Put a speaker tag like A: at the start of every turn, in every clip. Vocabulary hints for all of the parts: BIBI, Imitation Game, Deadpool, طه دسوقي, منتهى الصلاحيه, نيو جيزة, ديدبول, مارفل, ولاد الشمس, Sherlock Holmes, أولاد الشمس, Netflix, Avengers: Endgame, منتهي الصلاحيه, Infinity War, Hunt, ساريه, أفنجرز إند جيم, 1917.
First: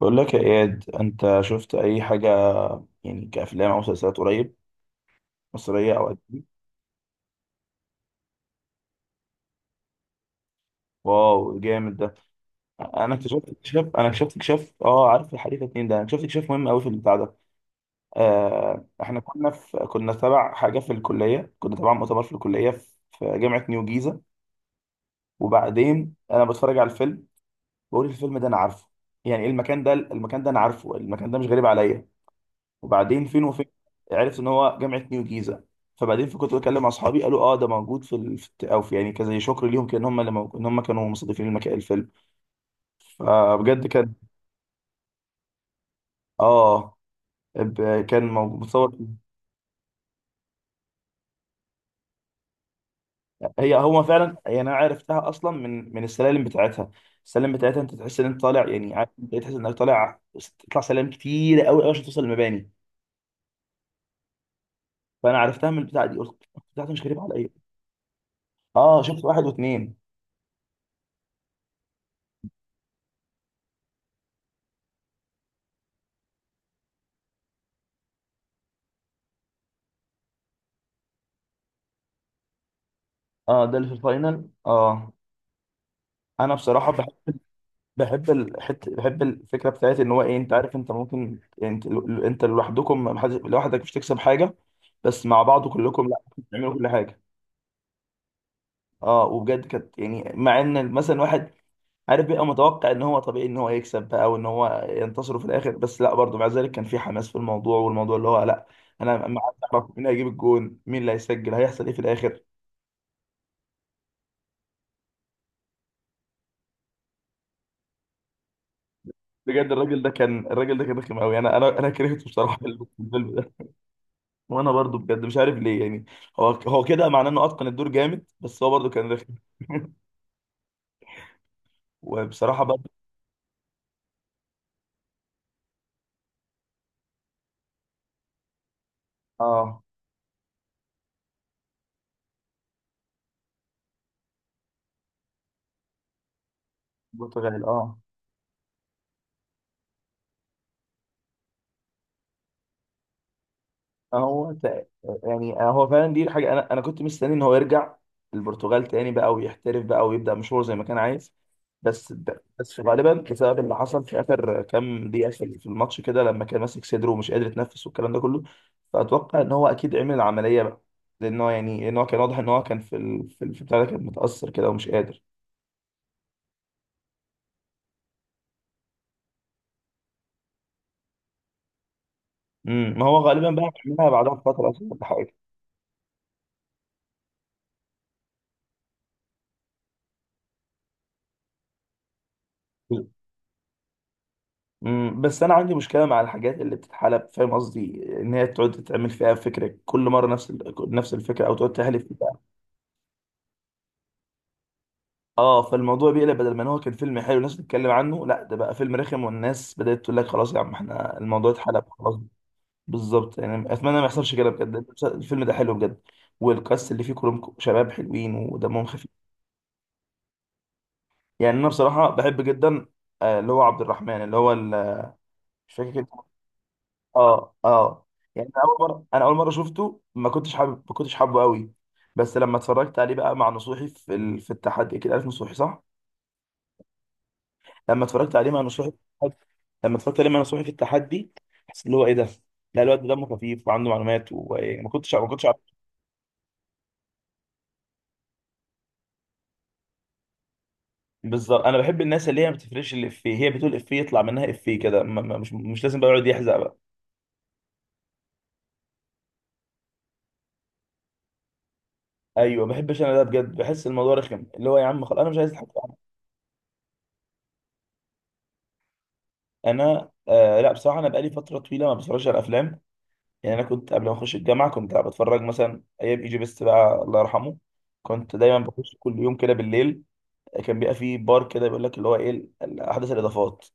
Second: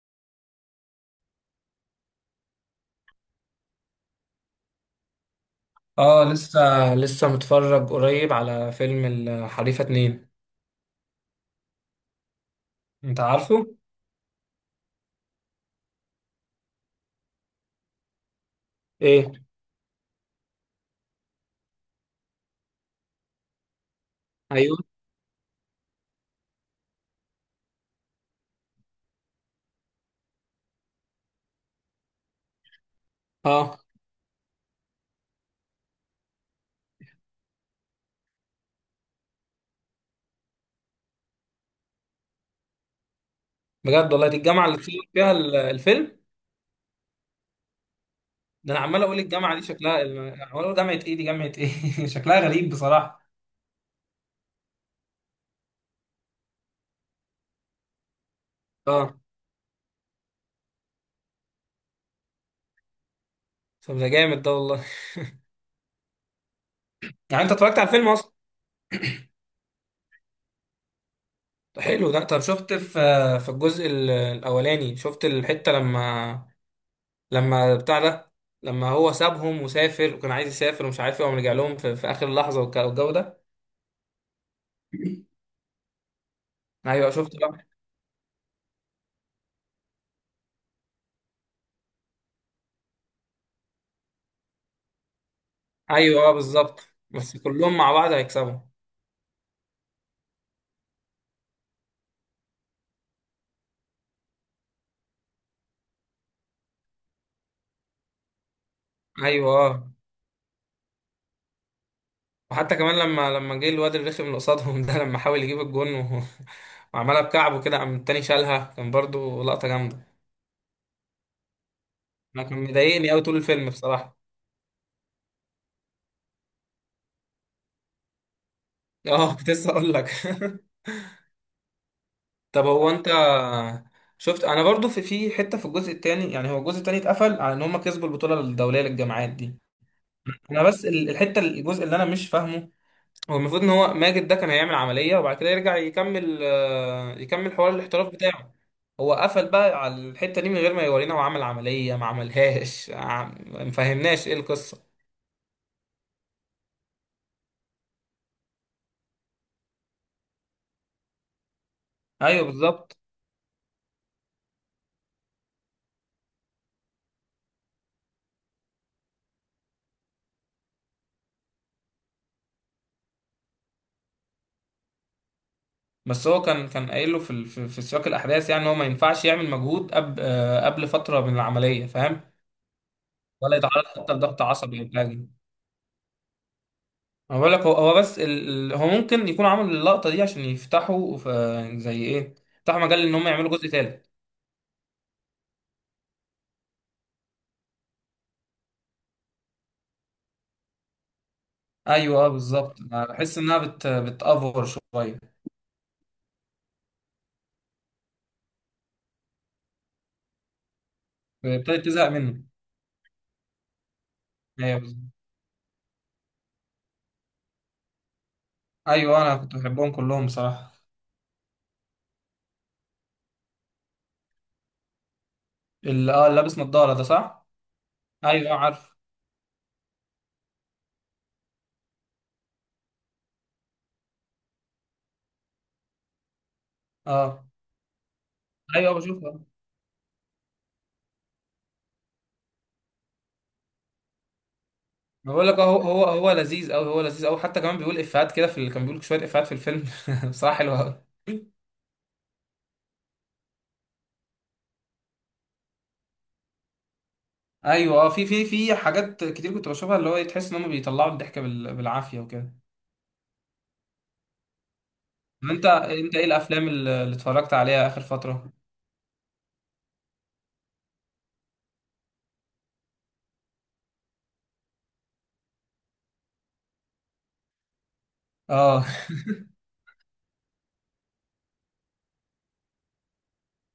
A: بقول لك يا إياد، أنت شفت أي حاجة يعني كأفلام أو مسلسلات قريب، مصرية أو
B: اه،
A: أجنبي؟
B: لسه متفرج قريب على فيلم الحريفة اتنين.
A: واو، جامد ده.
B: انت عارفه؟
A: أنا اكتشفت اكتشاف أه عارف الحديث اتنين ده؟ أنا اكتشفت اكتشاف مهم أوي في البتاع ده. إحنا
B: ايه؟
A: كنا تبع حاجة في الكلية، كنا تبع مؤتمر في الكلية في جامعة نيو جيزة.
B: ايوه.
A: وبعدين أنا بتفرج على الفيلم، بقول الفيلم ده أنا عارفه، يعني إيه؟ المكان ده أنا عارفه، المكان ده مش غريب عليا. وبعدين فين وفين؟
B: اه،
A: عرفت ان هو جامعه نيو جيزه. فبعدين كنت بكلم مع اصحابي، قالوا اه ده موجود في ال... في الت- او في يعني كزي شكر ليهم، كان هم ان هم كانوا مستضيفين المكان الفيلم. فبجد
B: بجد
A: كان،
B: والله، دي الجامعة اللي اتصور فيها الفيلم
A: اه كان موجود
B: ده. انا
A: متصور.
B: عمال اقول الجامعة دي شكلها، عمال اقول جامعة ايه دي، جامعة ايه شكلها غريب بصراحة.
A: هو فعلا، يعني انا عرفتها اصلا من السلالم بتاعتها. السلالم بتاعتها انت تحس ان انت طالع، يعني عارف،
B: اه،
A: انت تحس انك طالع، تطلع سلالم كتير قوي قوي عشان توصل المباني.
B: طب ده جامد ده والله.
A: فانا عرفتها من البتاعه دي، قلت بتاعتها مش غريبه
B: يعني
A: عليا.
B: انت اتفرجت على الفيلم اصلا؟
A: اه شفت واحد واثنين.
B: ده حلو ده. طب، شفت في الجزء الاولاني، شفت الحتة لما لما بتاع ده لما هو سابهم وسافر وكان عايز يسافر ومش عارف ايه وقام رجع لهم في اخر لحظة، والجو ده.
A: اه ده اللي في الفاينل، اه. انا بصراحه
B: ايوه، شفت.
A: بحب الحتة، بحب الفكرة بتاعت إن هو إيه، أنت عارف أنت ممكن يعني، أنت أنت لوحدكم، لوحدك مش تكسب حاجة، بس مع بعض كلكم لا،
B: ايوه، اه،
A: بتعملوا كل
B: بالظبط،
A: حاجة.
B: بس كلهم مع بعض هيكسبوا.
A: أه، وبجد كانت يعني، مع إن مثلا واحد عارف بيبقى متوقع إن هو طبيعي إن هو يكسب بقى وإن هو ينتصر في الآخر، بس لا برضه مع ذلك كان في حماس في الموضوع، والموضوع اللي هو لا، أنا ما
B: ايوه،
A: عارف أعرف
B: اه.
A: مين هيجيب الجون، مين اللي هيسجل، هيحصل إيه في الآخر.
B: وحتى كمان لما جه الواد الرخم اللي قصادهم، ده لما حاول يجيب الجون وعملها بكعبه كده، قام التاني شالها، كان برضو لقطة
A: بجد
B: جامدة.
A: الراجل ده كان رخم أوي، أنا كرهته
B: انا
A: بصراحة
B: كان
A: في
B: مضايقني قوي
A: الفيلم
B: طول
A: ده.
B: الفيلم بصراحة.
A: وانا برضو بجد مش عارف ليه، يعني هو كده معناه انه اتقن الدور جامد، بس هو برضو كان رخم.
B: اه، كنت لسه اقول لك.
A: وبصراحه
B: طب
A: برضو.
B: هو انت، شفت انا برضو في حتة في الجزء التاني؟ يعني هو الجزء التاني اتقفل على ان هم كسبوا البطولة الدولية للجامعات دي.
A: اه
B: انا بس الحتة، الجزء اللي انا مش فاهمه، هو المفروض ان هو ماجد ده كان هيعمل عملية وبعد كده يرجع يكمل
A: البرتغال،
B: حوار
A: اه.
B: الاحتراف بتاعه. هو قفل بقى على الحتة دي من غير ما يورينا هو عمل عملية ما عملهاش. ما فهمناش ايه
A: هو تق-
B: القصة.
A: يعني هو فعلا دي حاجه، انا كنت مستني ان هو يرجع البرتغال تاني بقى ويحترف بقى ويبدا مشوار زي ما كان عايز. بس
B: ايوه،
A: بس
B: بالظبط.
A: غالبا بسبب اللي حصل في اخر كام دقيقه في الماتش كده، لما كان ماسك صدره ومش قادر يتنفس والكلام ده كله، فاتوقع ان هو اكيد عمل العمليه بقى، لان هو يعني ان هو كان واضح ان هو كان في بتاع ده، كان متاثر كده ومش قادر.
B: بس هو كان قايل له في ال- في في سياق الاحداث، يعني إن هو ما ينفعش يعمل مجهود قبل فترة من العملية، فاهم؟
A: امم، ما هو غالبا
B: ولا
A: بقى
B: يتعرض
A: بعملها
B: حتى
A: بعدها
B: لضغط
A: بفتره
B: عصبي
A: اصلا
B: او
A: ولا
B: حاجة.
A: حاجه.
B: انا بقول لك هو بس هو ممكن يكون عمل اللقطة دي عشان يفتحوا آه، زي ايه يفتحوا مجال ان هم يعملوا جزء تالت.
A: امم، بس انا عندي مشكله مع الحاجات اللي بتتحلب، فاهم قصدي؟ ان هي تقعد تتعمل فيها فكره كل مره، نفس الفكره، او تقعد تهلف
B: ايوه، اه،
A: فيها.
B: بالظبط. أنا بحس انها بتأفور شويه،
A: اه، فالموضوع بيقلب، بدل ما إن هو كان فيلم حلو الناس بتتكلم عنه، لا ده بقى فيلم رخم والناس بدات تقول لك خلاص يا عم، احنا الموضوع
B: ابتدت
A: اتحلب
B: تزهق
A: خلاص.
B: منه.
A: بالظبط، يعني اتمنى ما يحصلش كده،
B: ايوه،
A: بجد
B: بالظبط.
A: الفيلم ده حلو بجد، والكاست اللي فيه كلهم شباب حلوين ودمهم خفيف.
B: ايوه، انا كنت بحبهم كلهم بصراحه.
A: يعني انا بصراحه بحب جدا آه، اللي هو عبد الرحمن، مش فاكر.
B: اللي لابس نظاره ده، صح؟
A: اه اه. يعني
B: ايوه، عارف.
A: انا اول مره شفته ما كنتش حابب، ما كنتش حابه قوي. بس لما اتفرجت عليه بقى مع نصوحي في التحدي، اكيد عارف نصوحي صح؟
B: اه،
A: لما اتفرجت عليه مع نصوحي
B: ايوه،
A: في التحدي
B: بشوفه.
A: لما اتفرجت عليه مع نصوحي في التحدي، حسيت اللي هو ايه ده، لا الواد ده دمه خفيف وعنده معلومات، وما كنتش ما
B: أنا
A: كنتش
B: بقول لك
A: عارف.
B: هو لذيذ قوي، هو لذيذ قوي. حتى كمان بيقول افيهات كده، في اللي كان بيقول شويه افيهات في الفيلم، بصراحه حلوه قوي.
A: بالظبط، انا بحب الناس اللي هي ما بتفرقش الافيه، هي بتقول افيه يطلع منها افيه كده، مش لازم بقى يقعد يحزق بقى.
B: ايوه، اه. في في حاجات كتير كنت بشوفها، اللي هو تحس ان هم بيطلعوا الضحك بالعافيه وكده.
A: ايوه، ما بحبش انا ده، بجد بحس الموضوع رخم، اللي هو يا عم خلاص، انا مش
B: طب
A: عايز
B: انت
A: اضحك.
B: انت ايه الافلام اللي اتفرجت عليها اخر فتره؟
A: انا آه لا بصراحه انا بقالي فتره طويله ما بتفرجش على افلام. يعني انا كنت قبل ما اخش الجامعه كنت بتفرج مثلا ايام ايجي بيست بقى، الله يرحمه. كنت دايما
B: اه.
A: بخش كل يوم كده بالليل. كان بيبقى فيه بار كده بيقول لك اللي هو ايه، احدث الاضافات،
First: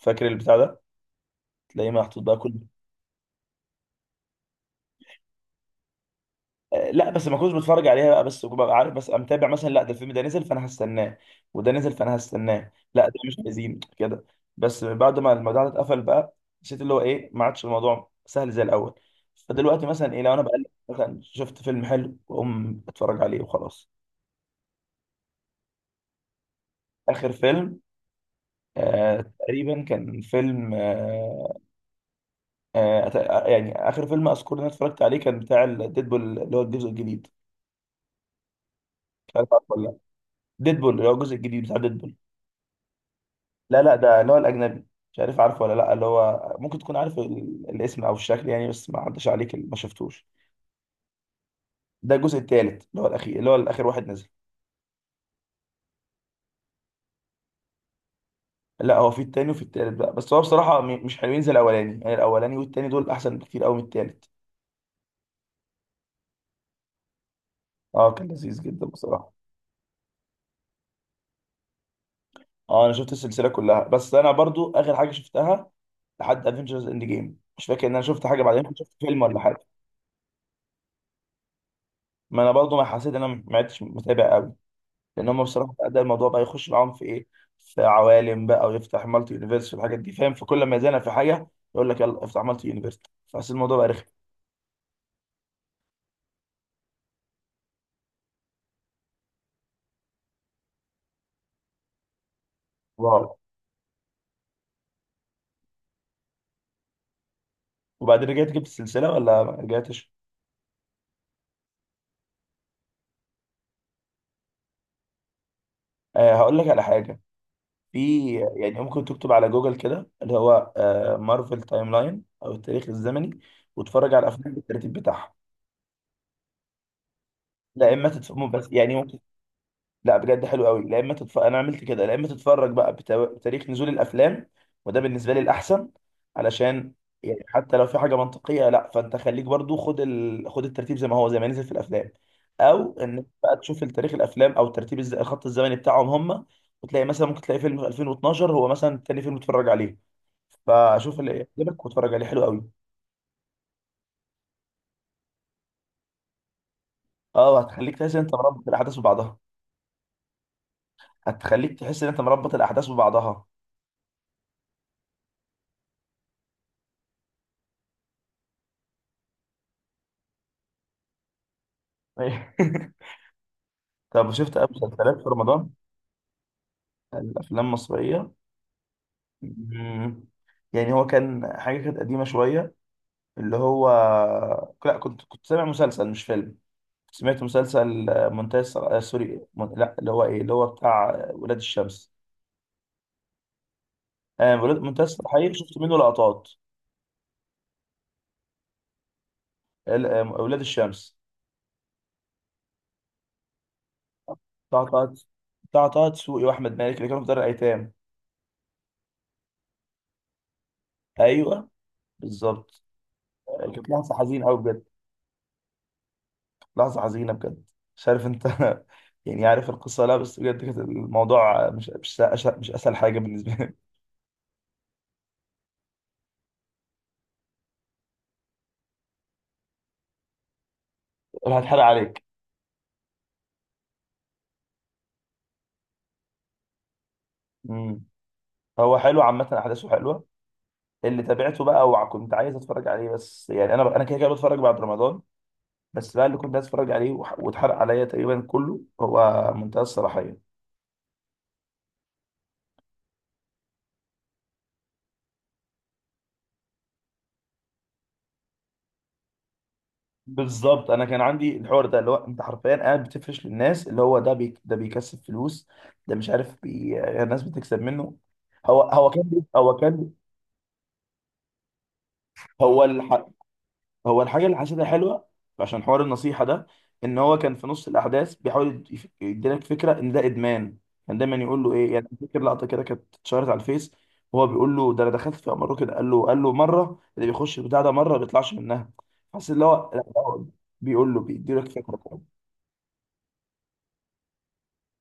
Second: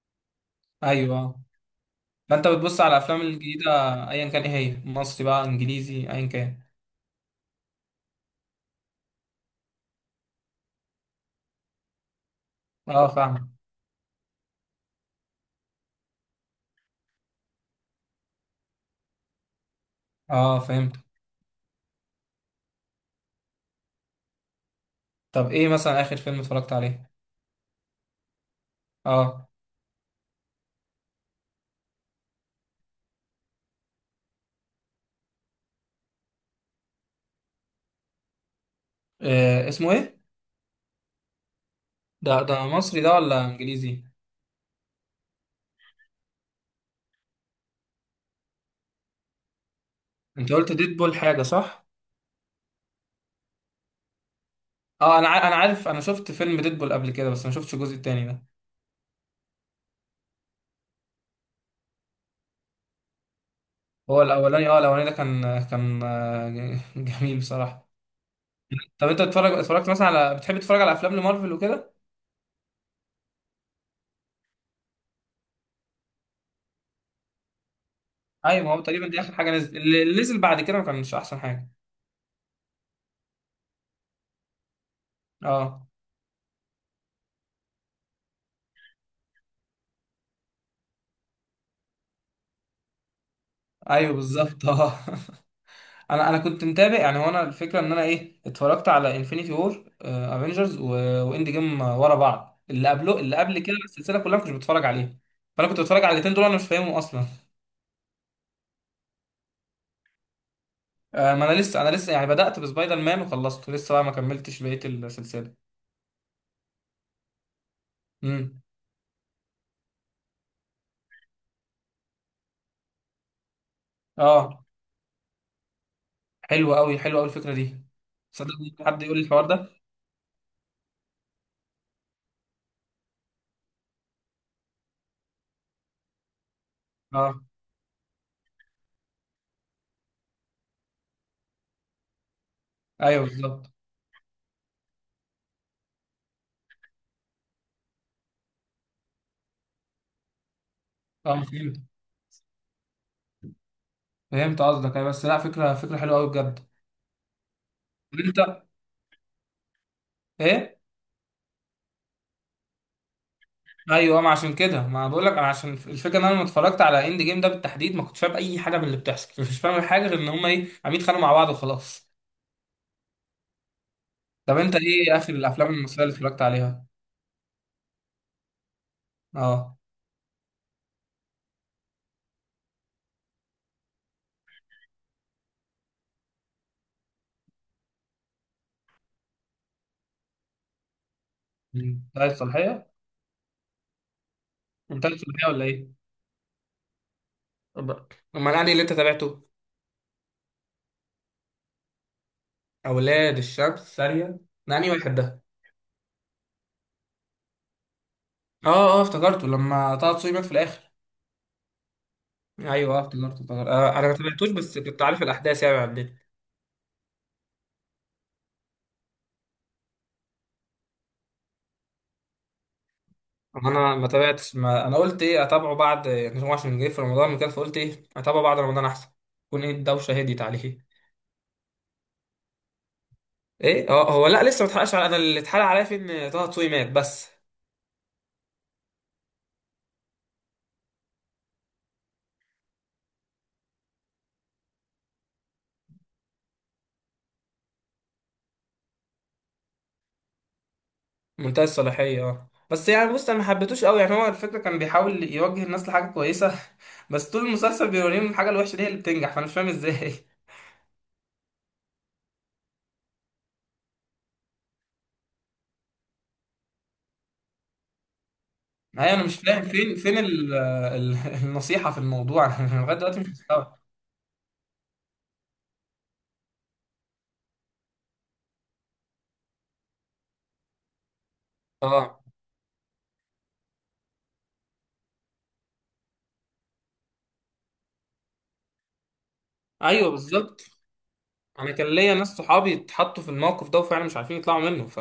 A: فاكر البتاع ده؟
B: ايوه، آه.
A: تلاقيه محطوط بقى
B: فانت
A: كل
B: بتبص على الافلام الجديده، ايا كان، ايه، هي مصري بقى انجليزي ايا كان.
A: آه، لا بس ما كنتش بتفرج عليها بقى، بس كنت ببقى عارف بس، متابع مثلا، لا ده الفيلم ده نزل فانا هستناه، وده نزل فانا هستناه، لا
B: اه،
A: ده مش
B: فاهم.
A: عايزين كده. بس بعد ما الموضوع ده اتقفل بقى، حسيت اللي هو ايه، ما عادش الموضوع سهل زي الاول. فدلوقتي مثلا ايه، لو انا
B: اه،
A: بقلب
B: فهمت.
A: مثلا شفت فيلم حلو واقوم اتفرج عليه وخلاص.
B: طب ايه مثلا اخر فيلم اتفرجت عليه؟
A: آخر فيلم، آه
B: اه.
A: تقريبا كان فيلم آه آه، يعني آخر فيلم أذكر إن أنا اتفرجت عليه كان بتاع ديدبول، اللي هو الجزء الجديد. مش عارف عارفه
B: إيه
A: ولا
B: اسمه،
A: لأ؟
B: ايه؟
A: ديدبول، اللي هو الجزء الجديد بتاع ديدبول.
B: ده مصري ده ولا
A: لا
B: انجليزي؟
A: لا ده اللي هو الأجنبي. مش عارف عارفه ولا لأ، اللي هو ممكن تكون عارف الاسم أو الشكل يعني، بس ما عداش عليك ما شفتوش.
B: انت قلت ديدبول حاجه، صح؟
A: ده الجزء التالت، اللي هو الأخير، اللي هو الآخر واحد نزل.
B: اه، انا عارف، انا شفت فيلم ديدبول قبل كده بس ما شفتش الجزء التاني ده.
A: لا، هو في التاني وفي التالت بقى، بس هو بصراحة مش حلوين زي الأولاني، يعني الأولاني والتاني دول أحسن بكتير أوي من
B: هو
A: التالت.
B: الاولاني، الاولاني ده، كان جميل بصراحه.
A: اه كان لذيذ جدا
B: طب انت
A: بصراحة.
B: بتتفرج، اتفرجت مثلا على بتحب تتفرج على افلام لمارفل وكده؟
A: اه انا شفت السلسله كلها، بس انا برضو اخر حاجه شفتها لحد افنجرز اند جيم، مش فاكر ان انا شفت حاجه بعدين،
B: ايوه، ما
A: كنت
B: هو
A: شفت
B: تقريبا دي
A: فيلم
B: اخر
A: ولا
B: حاجه
A: حاجه.
B: نزلت. اللي نزل بعد كده ما كانش احسن حاجه.
A: ما انا برضو ما حسيت ان انا ما عدتش متابع قوي، لان هم بصراحه
B: اه،
A: ده الموضوع بقى يخش معاهم في ايه، في عوالم بقى، ويفتح مالتي يونيفرس في الحاجات دي، فاهم؟ فكل ما يزنق في حاجه يقول لك يلا افتح مالتي يونيفرس، فحسيت الموضوع بقى رخم.
B: ايوه، بالظبط، اه. انا كنت متابع، يعني وانا الفكره ان انا اتفرجت على انفينيتي وور، افنجرز، واند جيم، ورا بعض. اللي قبله
A: واو.
B: اللي قبل كده السلسله كلها ما كنتش بتفرج عليها، فانا كنت بتفرج على الاثنين دول انا مش فاهمهم اصلا.
A: وبعدين رجعت جبت السلسله ولا ما رجعتش؟
B: ما انا لسه، يعني بدات بسبايدر مان وخلصته لسه بقى، ما كملتش بقيه السلسله.
A: آه هقول لك على حاجه، في
B: امم
A: يعني ممكن تكتب على جوجل كده اللي هو آه، مارفل تايم لاين او التاريخ الزمني، وتتفرج على الافلام
B: اه،
A: بالترتيب بتاعها.
B: حلوه قوي، حلوه قوي الفكره دي.
A: لا اما تتفرج
B: صدق،
A: بس
B: ممكن
A: يعني،
B: حد
A: ممكن.
B: يقول لي الحوار ده.
A: لا بجد حلو قوي، لا اما تتفرج، انا عملت كده، لا اما تتفرج بقى بتاريخ نزول الافلام، وده بالنسبه لي الاحسن، علشان
B: اه،
A: يعني حتى لو في حاجه منطقيه لا، فانت خليك برضو خد خد الترتيب زي ما هو، زي ما نزل في الافلام، او
B: ايوه،
A: ان بقى
B: بالظبط.
A: تشوف تاريخ الافلام او ترتيب الخط الزمني بتاعهم هم. وتلاقي مثلا، ممكن تلاقي فيلم 2012 هو مثلا تاني فيلم تتفرج عليه، فاشوف
B: اه،
A: اللي
B: فهمت،
A: يعجبك واتفرج عليه، حلو قوي.
B: فهمت قصدك. أيوة، بس لا، فكره، فكره حلوه قوي بجد.
A: اه، هتخليك تحس
B: طب
A: ان انت
B: انت
A: مربط الاحداث ببعضها.
B: ايه؟
A: هتخليك تحس ان انت مربط الاحداث ببعضها
B: ايوه، ما عشان كده ما بقول لك، انا عشان الفكره ان انا لما اتفرجت على اند جيم ده بالتحديد، ما كنتش فاهم اي حاجه من اللي بتحصل. مش فاهم حاجه غير ان هم عم يتخانقوا مع بعض وخلاص.
A: أيوة. طب شفت
B: طب
A: أي
B: انت
A: مسلسلات
B: ايه
A: في
B: اخر
A: رمضان؟
B: الافلام المصريه اللي اتفرجت عليها؟
A: الافلام المصريه.
B: اه،
A: مم. يعني هو كان حاجه كانت قديمه شويه، اللي هو، لا كنت سامع مسلسل مش فيلم. سمعت مسلسل آه، منتهى الصلاحيه، آه سوري، لا اللي هو ايه، اللي هو بتاع آه، ولاد الشمس.
B: منتهي الصلاحيه.
A: آه منتهى
B: منتهي الصلاحيه
A: الصلاحيه
B: ولا
A: شفت منه
B: ايه؟
A: لقطات.
B: طب- امال انهي اللي انت تابعته؟
A: ولاد الشمس
B: اولاد الشمس ساريه؟ ده
A: بتاع
B: انهي
A: طه،
B: واحد ده؟
A: طه دسوقي واحمد مالك اللي كانوا في دار الايتام.
B: اه، اه، افتكرته لما طه دسوقي مات في الاخر.
A: ايوه بالظبط.
B: ايوه، افتكرته، افتكرته.
A: كانت
B: انا
A: لحظه
B: ما
A: حزينه
B: تابعتوش
A: قوي
B: بس
A: بجد،
B: كنت عارف الاحداث يعني عندنا.
A: لحظه حزينه بجد. مش عارف انت. يعني عارف القصه، لا بس بجد كانت الموضوع، مش اسهل حاجه بالنسبه لي.
B: انا ما تابعتش، ما انا قلت اتابعه بعد نجم عشان جه في رمضان وكده، فقلت اتابعه بعد رمضان احسن، يكون ايه الدوشه هديت عليه.
A: أنا هتحرق عليك.
B: ايه، اه. هو لا، لسه ما اتحرقش على، انا اللي اتحرق عليا في ان طه دسوقي مات بس.
A: امم. هو حلو عامه، احداثه حلوه، اللي تابعته بقى وكنت عايز اتفرج عليه، بس يعني انا انا كده كده بتفرج بعد رمضان، بس بقى اللي كنت عايز اتفرج عليه واتحرق عليا تقريبا كله هو منتهى الصلاحيه.
B: منتهي الصلاحيه، اه، بس يعني بص، انا ما حبيتوش قوي، يعني هو الفكره كان بيحاول يوجه الناس لحاجه كويسه، بس طول المسلسل بيوريهم الحاجه الوحشه دي هي اللي بتنجح، فانا مش فاهم ازاي.
A: بالظبط، انا كان عندي الحوار ده، اللي هو انت حرفيا قاعد بتفرش للناس اللي هو ده، ده بيكسب فلوس، ده مش عارف، الناس بتكسب منه.
B: ايوه، انا مش فاهم
A: هو
B: فين
A: كان.
B: فين ال النصيحه في الموضوع. انا
A: هو
B: لغايه دلوقتي
A: الح...
B: مش مستوعب.
A: هو الحاجه اللي حسيتها حلوه عشان حوار النصيحه ده، ان هو كان في نص الاحداث بيحاول يديلك فكره ان ده ادمان. كان دايما يقول له ايه، يعني
B: اه،
A: فاكر لقطه كده كانت اتشهرت على الفيس، وهو بيقول له ده انا دخلت في امره كده، قال له قال له مره اللي بيخش البتاع ده مره ما بيطلعش منها، حاسس اللي هو لا،
B: ايوه،
A: هو
B: بالظبط.
A: بيقول له، بيديلك
B: انا كان ليا
A: فكره.
B: ناس صحابي اتحطوا في الموقف ده وفعلا مش عارفين يطلعوا منه،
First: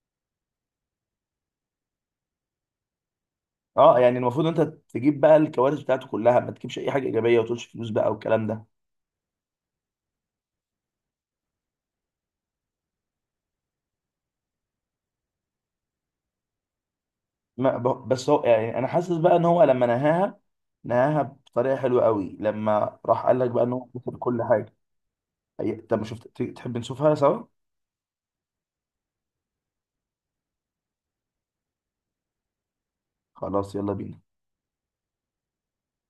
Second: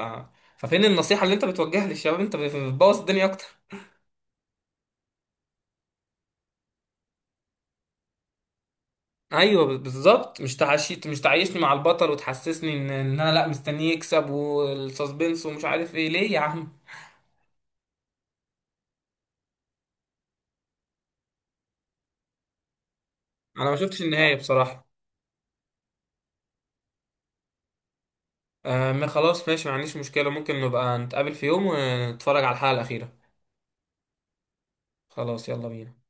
B: ففين النصيحة اللي انت بتوجهها للشباب؟ انت بتبوظ الدنيا اكتر.
A: اه يعني المفروض انت تجيب بقى الكوارث بتاعته كلها، ما تجيبش اي حاجه ايجابيه وتقولش فلوس بقى والكلام ده.
B: ايوه، بالظبط. مش تعيشني مع البطل وتحسسني ان انا لا، مستنيه يكسب والسسبنس ومش عارف ايه، ليه يا عم؟
A: ما ب- بس هو يعني انا حاسس بقى ان هو لما نهاها، نهاها بطريقه حلوه قوي لما راح قال لك بقى
B: انا
A: ان
B: ما
A: هو
B: شفتش
A: بياخد
B: النهاية
A: كل حاجه.
B: بصراحة.
A: طب ما شفت، تحب نشوفها سوا؟
B: آه، ما خلاص، ماشي، ما عنديش مشكلة. ممكن نبقى نتقابل في يوم ونتفرج على الحلقة الأخيرة.
A: خلاص يلا بينا.
B: خلاص، يلا بينا.